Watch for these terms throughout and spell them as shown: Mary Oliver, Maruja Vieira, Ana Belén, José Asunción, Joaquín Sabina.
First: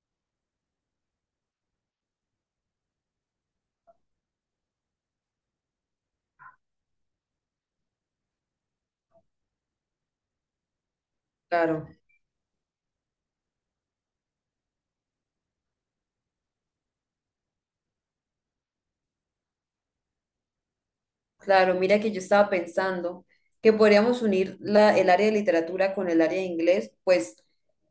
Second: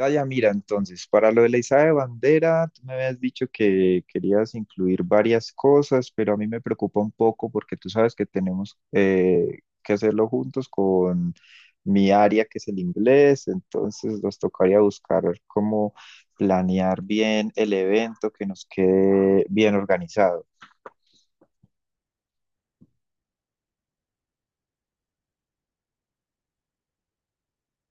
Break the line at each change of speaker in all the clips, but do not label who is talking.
Ah, ya, mira, entonces, para lo de la izada de bandera, tú me habías dicho que querías incluir varias cosas, pero a mí me preocupa un poco porque tú sabes que tenemos que hacerlo juntos con
Claro,
mi área, que es el inglés, entonces nos tocaría buscar cómo planear bien el evento que nos quede bien organizado.
claro. Mira que yo estaba pensando que podríamos unir el área de literatura con el área de inglés, pues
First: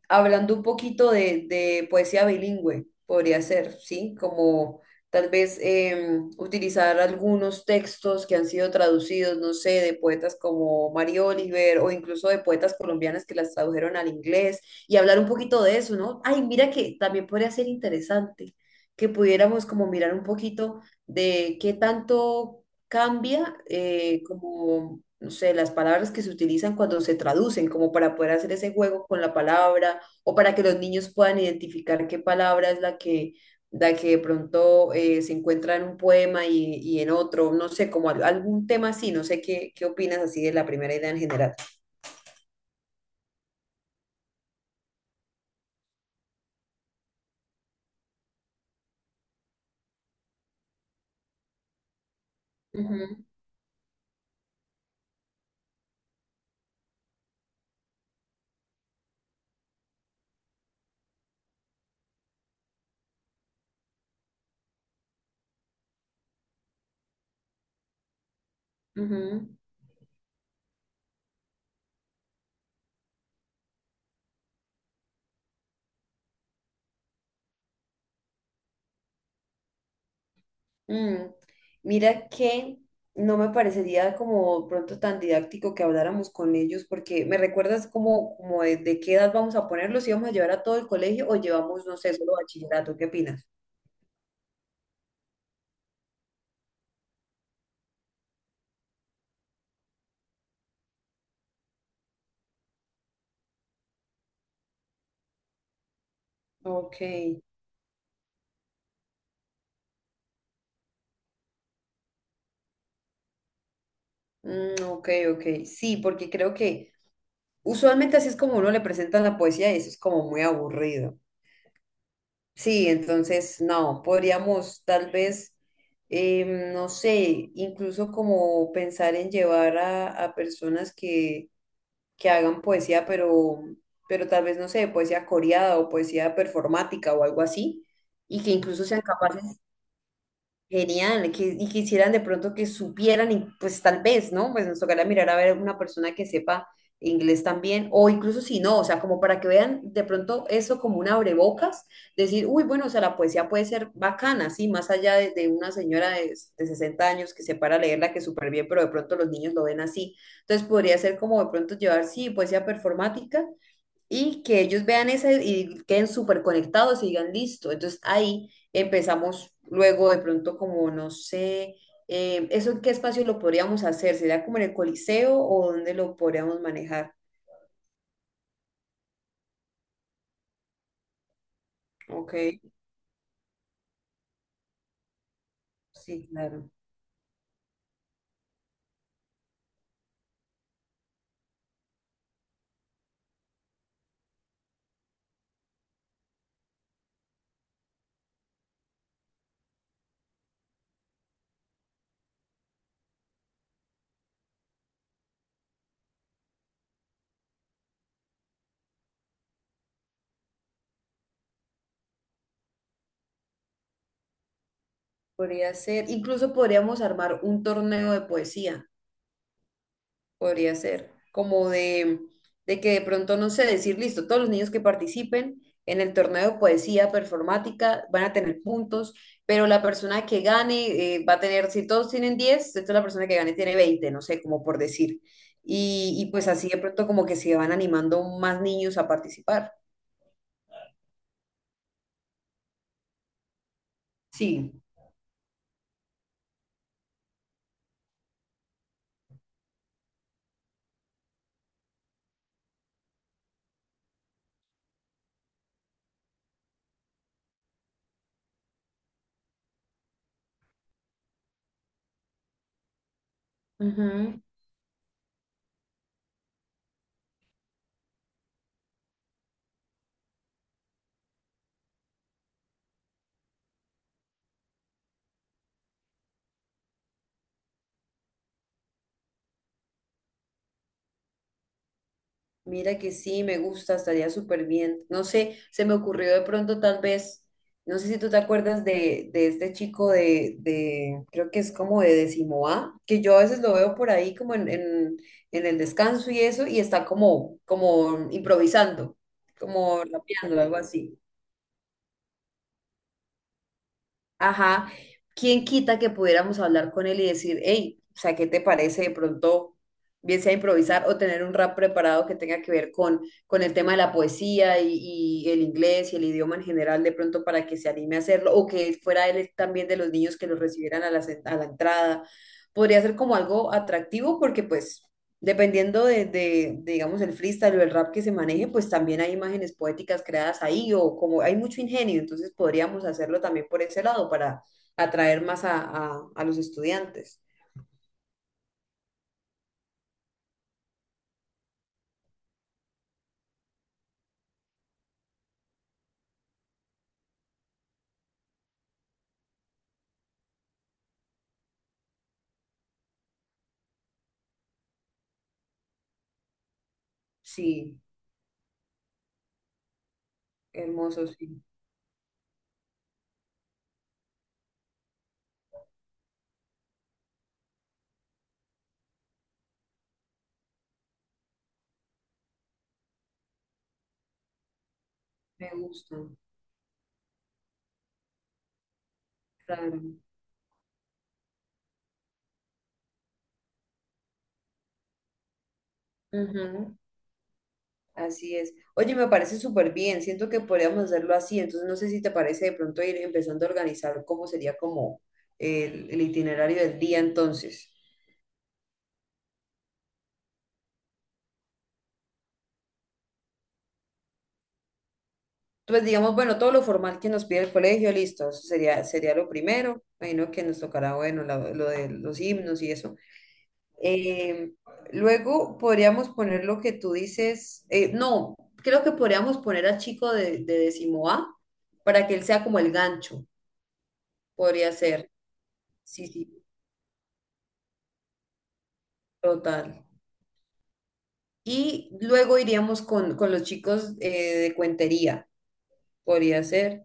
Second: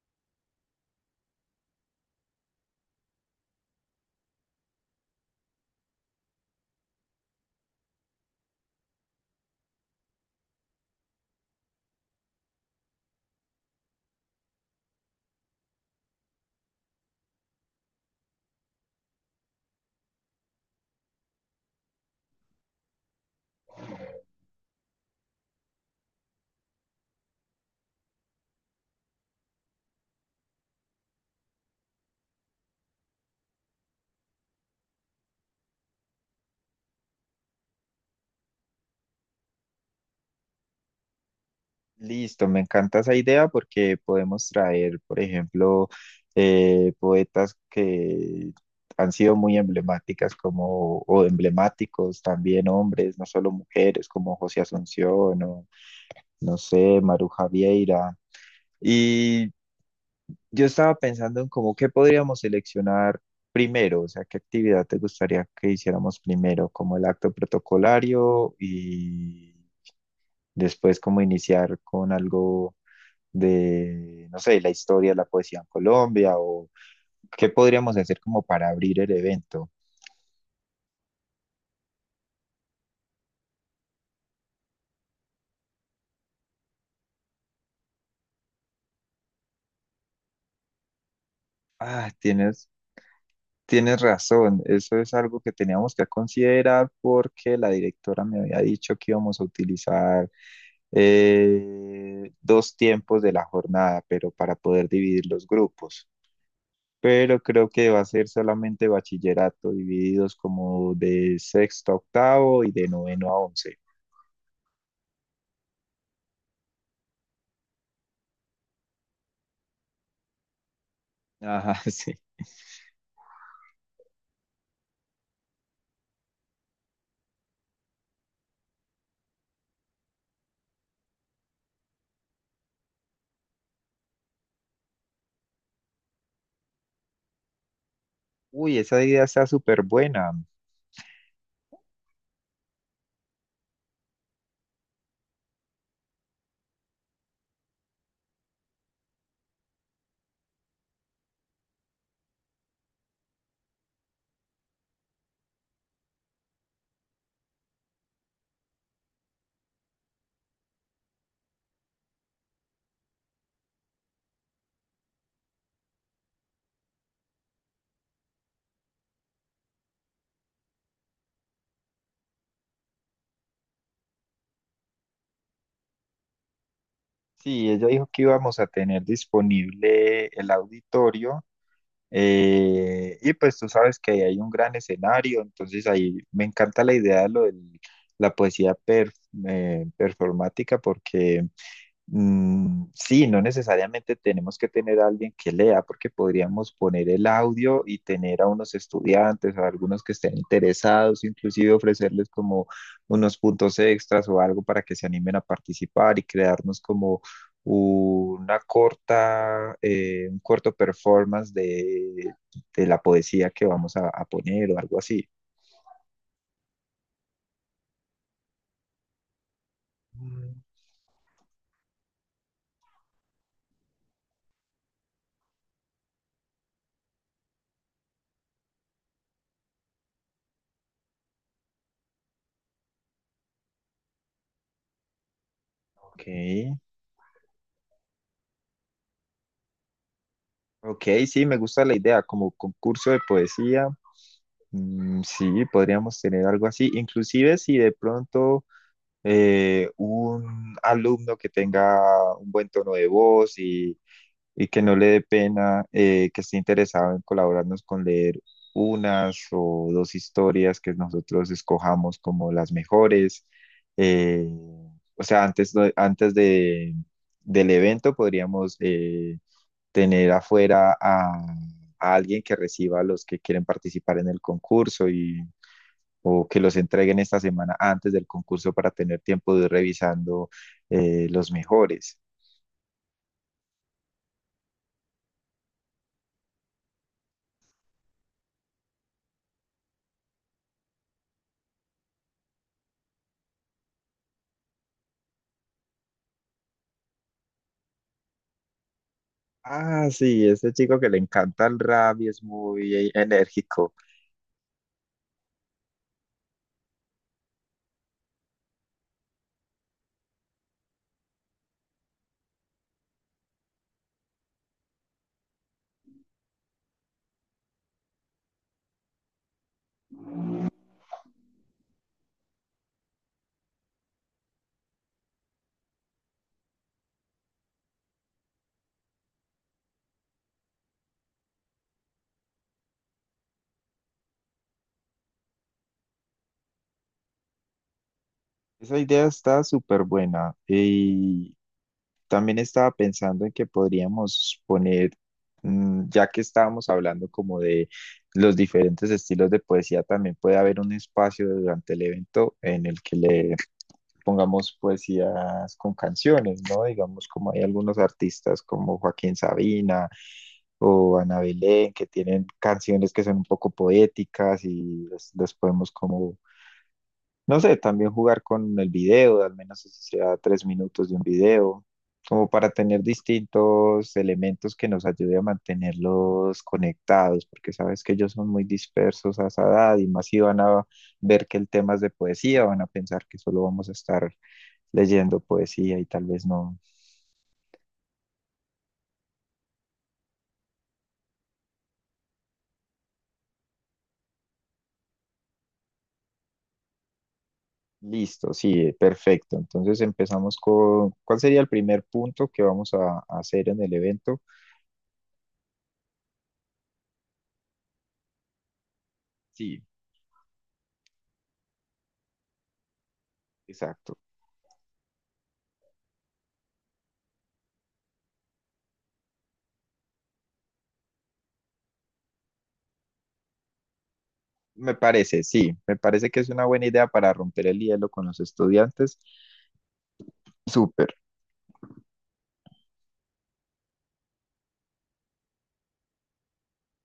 hablando un poquito de poesía bilingüe, podría ser, ¿sí? Como tal vez utilizar algunos textos que han sido traducidos, no sé, de poetas como Mary Oliver o incluso de poetas colombianas que las tradujeron al inglés y hablar un poquito de eso, ¿no? Ay, mira que también podría ser interesante que pudiéramos como mirar un poquito de qué tanto cambia como, no sé, las palabras que se utilizan cuando se traducen, como para poder hacer ese juego con la palabra o para que los niños puedan identificar qué palabra es la que de pronto se encuentra en un poema y en otro, no sé, como algún tema así, no sé qué, qué opinas así de la primera idea en general.
Listo, me encanta esa idea porque podemos traer, por ejemplo, poetas que han sido muy emblemáticas como, o emblemáticos también hombres, no
Ujú,
solo mujeres, como José Asunción o, no sé, Maruja Vieira. Y yo estaba pensando en cómo qué podríamos seleccionar primero, o sea, qué actividad te gustaría que hiciéramos primero, como el acto protocolario
ujú.
y después como iniciar con algo de, no sé, la historia de la poesía en Colombia o qué podríamos hacer como para abrir el evento.
Mm, Mira que no me parecería como pronto tan didáctico que habláramos con ellos, porque me recuerdas como, como de qué edad vamos a ponerlos, si vamos a llevar a todo el colegio o llevamos, no
Ah,
sé, solo
tienes,
bachillerato, ¿qué opinas?
tienes razón, eso es algo que teníamos que considerar porque la directora me había dicho que íbamos a utilizar dos tiempos de la jornada, pero para poder dividir los grupos.
Ok,
Pero creo que va a ser solamente bachillerato, divididos como de sexto a octavo y de noveno a once.
mm, ok, ok. Sí, porque creo que usualmente así es como uno le presenta la poesía y eso es como muy aburrido.
Ajá, sí.
Sí, entonces no, podríamos tal vez, no sé, incluso como pensar en llevar a personas que hagan poesía, pero tal vez, no sé, poesía coreada o poesía performática o algo así, y que
Uy,
incluso sean
esa idea está
capaces.
súper buena.
Genial, que, y quisieran de pronto que supieran, y pues tal vez, ¿no? Pues nos tocará mirar a ver una persona que sepa inglés también, o incluso si no, o sea, como para que vean de pronto eso como un abrebocas, decir, uy, bueno, o sea, la poesía puede ser bacana, sí, más allá de una señora de 60 años que se para a leerla, que súper bien, pero de pronto los niños lo ven así. Entonces podría ser como de pronto llevar, sí, poesía performática, y que ellos vean ese y queden súper conectados y digan listo. Entonces ahí empezamos luego de pronto como, no sé, ¿eso en qué espacio lo podríamos hacer? ¿Sería como en el Coliseo o dónde lo podríamos manejar?
Sí, ella dijo que íbamos a tener disponible el auditorio
Ok,
y pues tú sabes que ahí hay un gran escenario, entonces ahí
sí,
me
claro.
encanta la idea de lo de la performática porque... Mm, sí, no necesariamente tenemos que tener a alguien que lea, porque podríamos poner el audio y tener a unos estudiantes, a algunos que estén interesados, inclusive ofrecerles como unos puntos extras o algo para que se animen a participar y crearnos como una corta, un corto performance de la poesía que vamos a poner o algo así.
Podría ser, incluso podríamos armar un torneo de poesía.
Mm.
Podría ser, como de que de pronto, no sé, decir, listo, todos los niños que participen en el torneo de poesía performática van a tener puntos, pero la persona que gane va a tener, si todos tienen 10 entonces la persona que gane tiene 20, no sé, como por decir.
Ok,
Y pues así de pronto como que se van animando más niños a participar.
ok, sí, me gusta la idea, como concurso de poesía.
Sí.
Mm, sí, podríamos tener algo así. Inclusive si de pronto un alumno que tenga un buen tono de voz y, que no le dé pena, que esté interesado en colaborarnos con leer unas o dos historias que nosotros escojamos como las mejores.
Ujú.
eh, o sea, antes del evento podríamos tener afuera a alguien que reciba a los que quieren participar en el concurso y o que los entreguen esta semana antes del concurso para tener tiempo de ir revisando los mejores.
Mira que sí, me gusta, estaría súper bien. No sé, se me ocurrió de pronto tal vez, no sé si tú te acuerdas de este chico creo que es como de décimo A, que yo a veces lo veo por ahí como en el descanso y eso, y está como, como improvisando, como
Ah, sí,
rapeando,
este
algo
chico que le
así.
encanta el rap y es muy enérgico.
Ajá, ¿quién quita que pudiéramos hablar con él y decir, hey, o sea, ¿qué te parece de pronto, bien sea improvisar o tener un rap preparado que tenga que ver con el tema de la poesía y el inglés y el idioma en general, de pronto para que se anime a hacerlo o que fuera él también de los niños que los recibieran a la, a la entrada? Podría ser como algo atractivo porque pues... Dependiendo de, digamos, el freestyle o el rap que se maneje, pues también hay imágenes poéticas creadas ahí o como hay mucho ingenio, entonces podríamos hacerlo también por ese lado para atraer más a los estudiantes.
Esa idea está súper buena. Y también estaba pensando en que podríamos poner, mm, ya que estábamos hablando como de los diferentes estilos de poesía, también puede haber un espacio durante el evento en el que le pongamos poesías con canciones, ¿no? Digamos, como hay algunos
Sí,
artistas como Joaquín Sabina o
hermoso,
Ana
sí,
Belén, que tienen canciones que son un poco poéticas y las podemos como, no sé, también jugar con el video, al menos si sea 3 minutos de un video, como para tener distintos elementos que nos ayude a
me gusta,
mantenerlos conectados, porque sabes que ellos son muy dispersos a esa edad y
claro.
más si van a ver que el tema es de poesía, van a pensar que solo vamos a estar leyendo poesía y tal vez no.
Ujú, así es. Oye, me parece súper bien, siento que podríamos hacerlo así, entonces no sé si te parece de pronto ir empezando a organizar cómo sería como el itinerario del día entonces.
Listo, sí, perfecto. Entonces empezamos con, ¿cuál sería el primer punto que vamos a hacer en el evento?
Pues digamos, bueno, todo lo formal que nos pide el colegio, listo, eso sería, sería lo
Sí,
primero. Imagino que nos tocará, bueno, lo de los himnos y eso.
exacto.
Eh, luego podríamos poner lo que tú dices, no, creo que podríamos poner al chico de décimo A para que él sea como el gancho, podría
Me
ser.
parece, sí, me
Sí,
parece que es
sí,
una buena idea para romper el hielo con los estudiantes.
total.
Súper,
Y luego iríamos con los chicos de cuentería, podría ser.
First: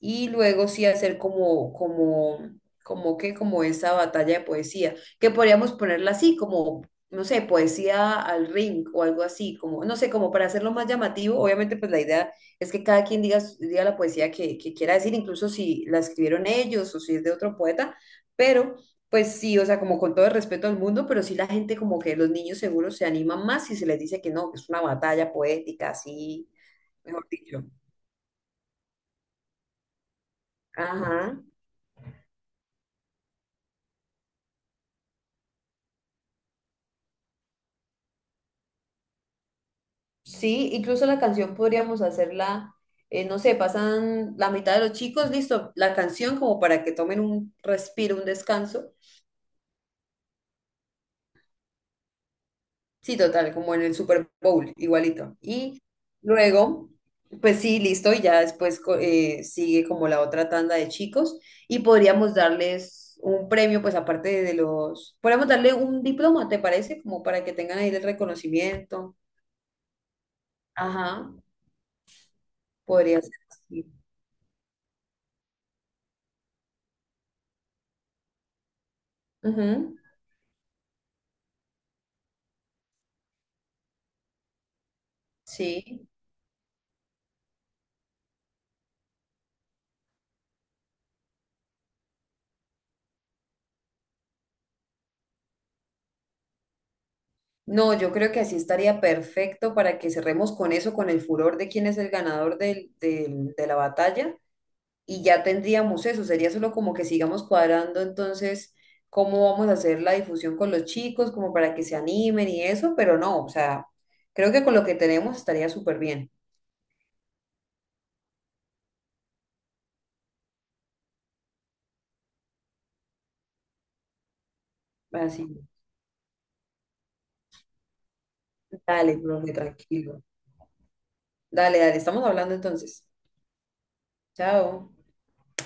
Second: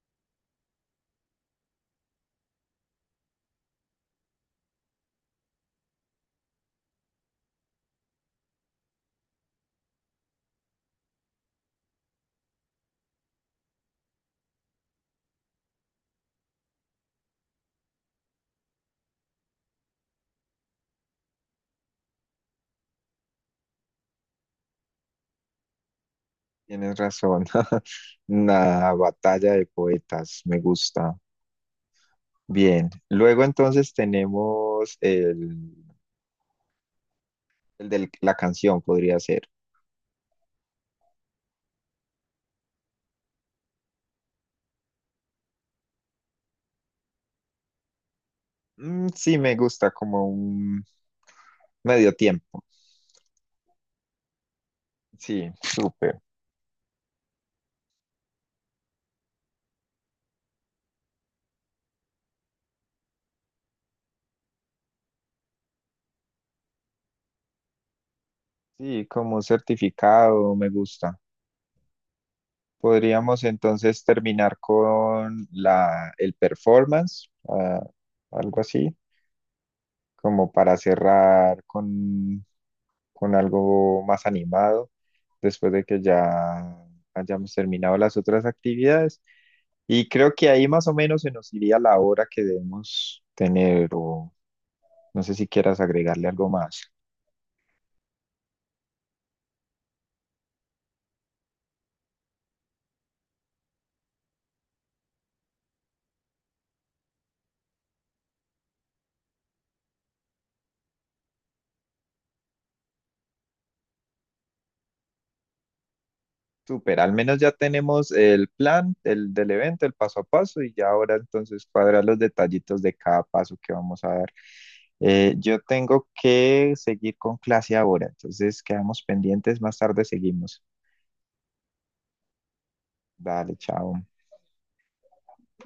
Y luego sí hacer como, como, como que, como esa batalla de poesía, que podríamos ponerla así, como, no sé, poesía al ring o algo así, como, no sé, como para hacerlo más llamativo, obviamente pues la idea es que cada quien diga, diga la poesía que quiera decir, incluso si la escribieron ellos o si es de otro poeta, pero... Pues sí, o sea, como con todo el respeto al mundo, pero sí la gente como que los niños seguros se animan más si se les dice que no, que es una batalla poética, así,
tienes
mejor
razón.
dicho.
Una batalla de poetas, me gusta.
Ajá.
Bien, luego entonces tenemos el de la canción, podría ser.
Sí, incluso la canción podríamos hacerla, no sé, pasan la mitad de los chicos, listo, la canción como para que tomen un respiro, un descanso.
Mm, sí, me gusta como un medio tiempo.
Sí, total, como en el Super Bowl, igualito.
Sí,
Y
súper.
luego, pues sí, listo, y ya después sigue como la otra tanda de chicos y podríamos darles un premio, pues aparte de los, podríamos darle un diploma, ¿te parece? Como para que tengan ahí el
Sí,
reconocimiento.
como un certificado, me gusta.
Ajá, podría ser
Podríamos
así.
entonces terminar con el performance, ah, algo así,
Ujú,
como para cerrar con algo más animado, después de que
sí.
ya hayamos terminado las otras actividades. Y creo que ahí más o menos se nos iría la hora que debemos tener, o no sé si quieras agregarle algo más.
No, yo creo que así estaría perfecto para que cerremos con eso, con el furor de quién es el ganador de la batalla y ya tendríamos eso. Sería solo como que sigamos cuadrando entonces cómo vamos a hacer la difusión con los chicos, como para que se animen y eso, pero no, o sea, creo que con lo que tenemos estaría súper bien.
Súper, al menos ya tenemos el plan del evento, el paso a paso, y ya ahora entonces cuadrar los detallitos de cada paso que vamos a dar. Yo
Así,
tengo que seguir con clase ahora, entonces quedamos
dale, profe,
pendientes, más tarde
tranquilo.
seguimos.
Dale, dale, estamos hablando entonces.
Dale, chao.
Chao.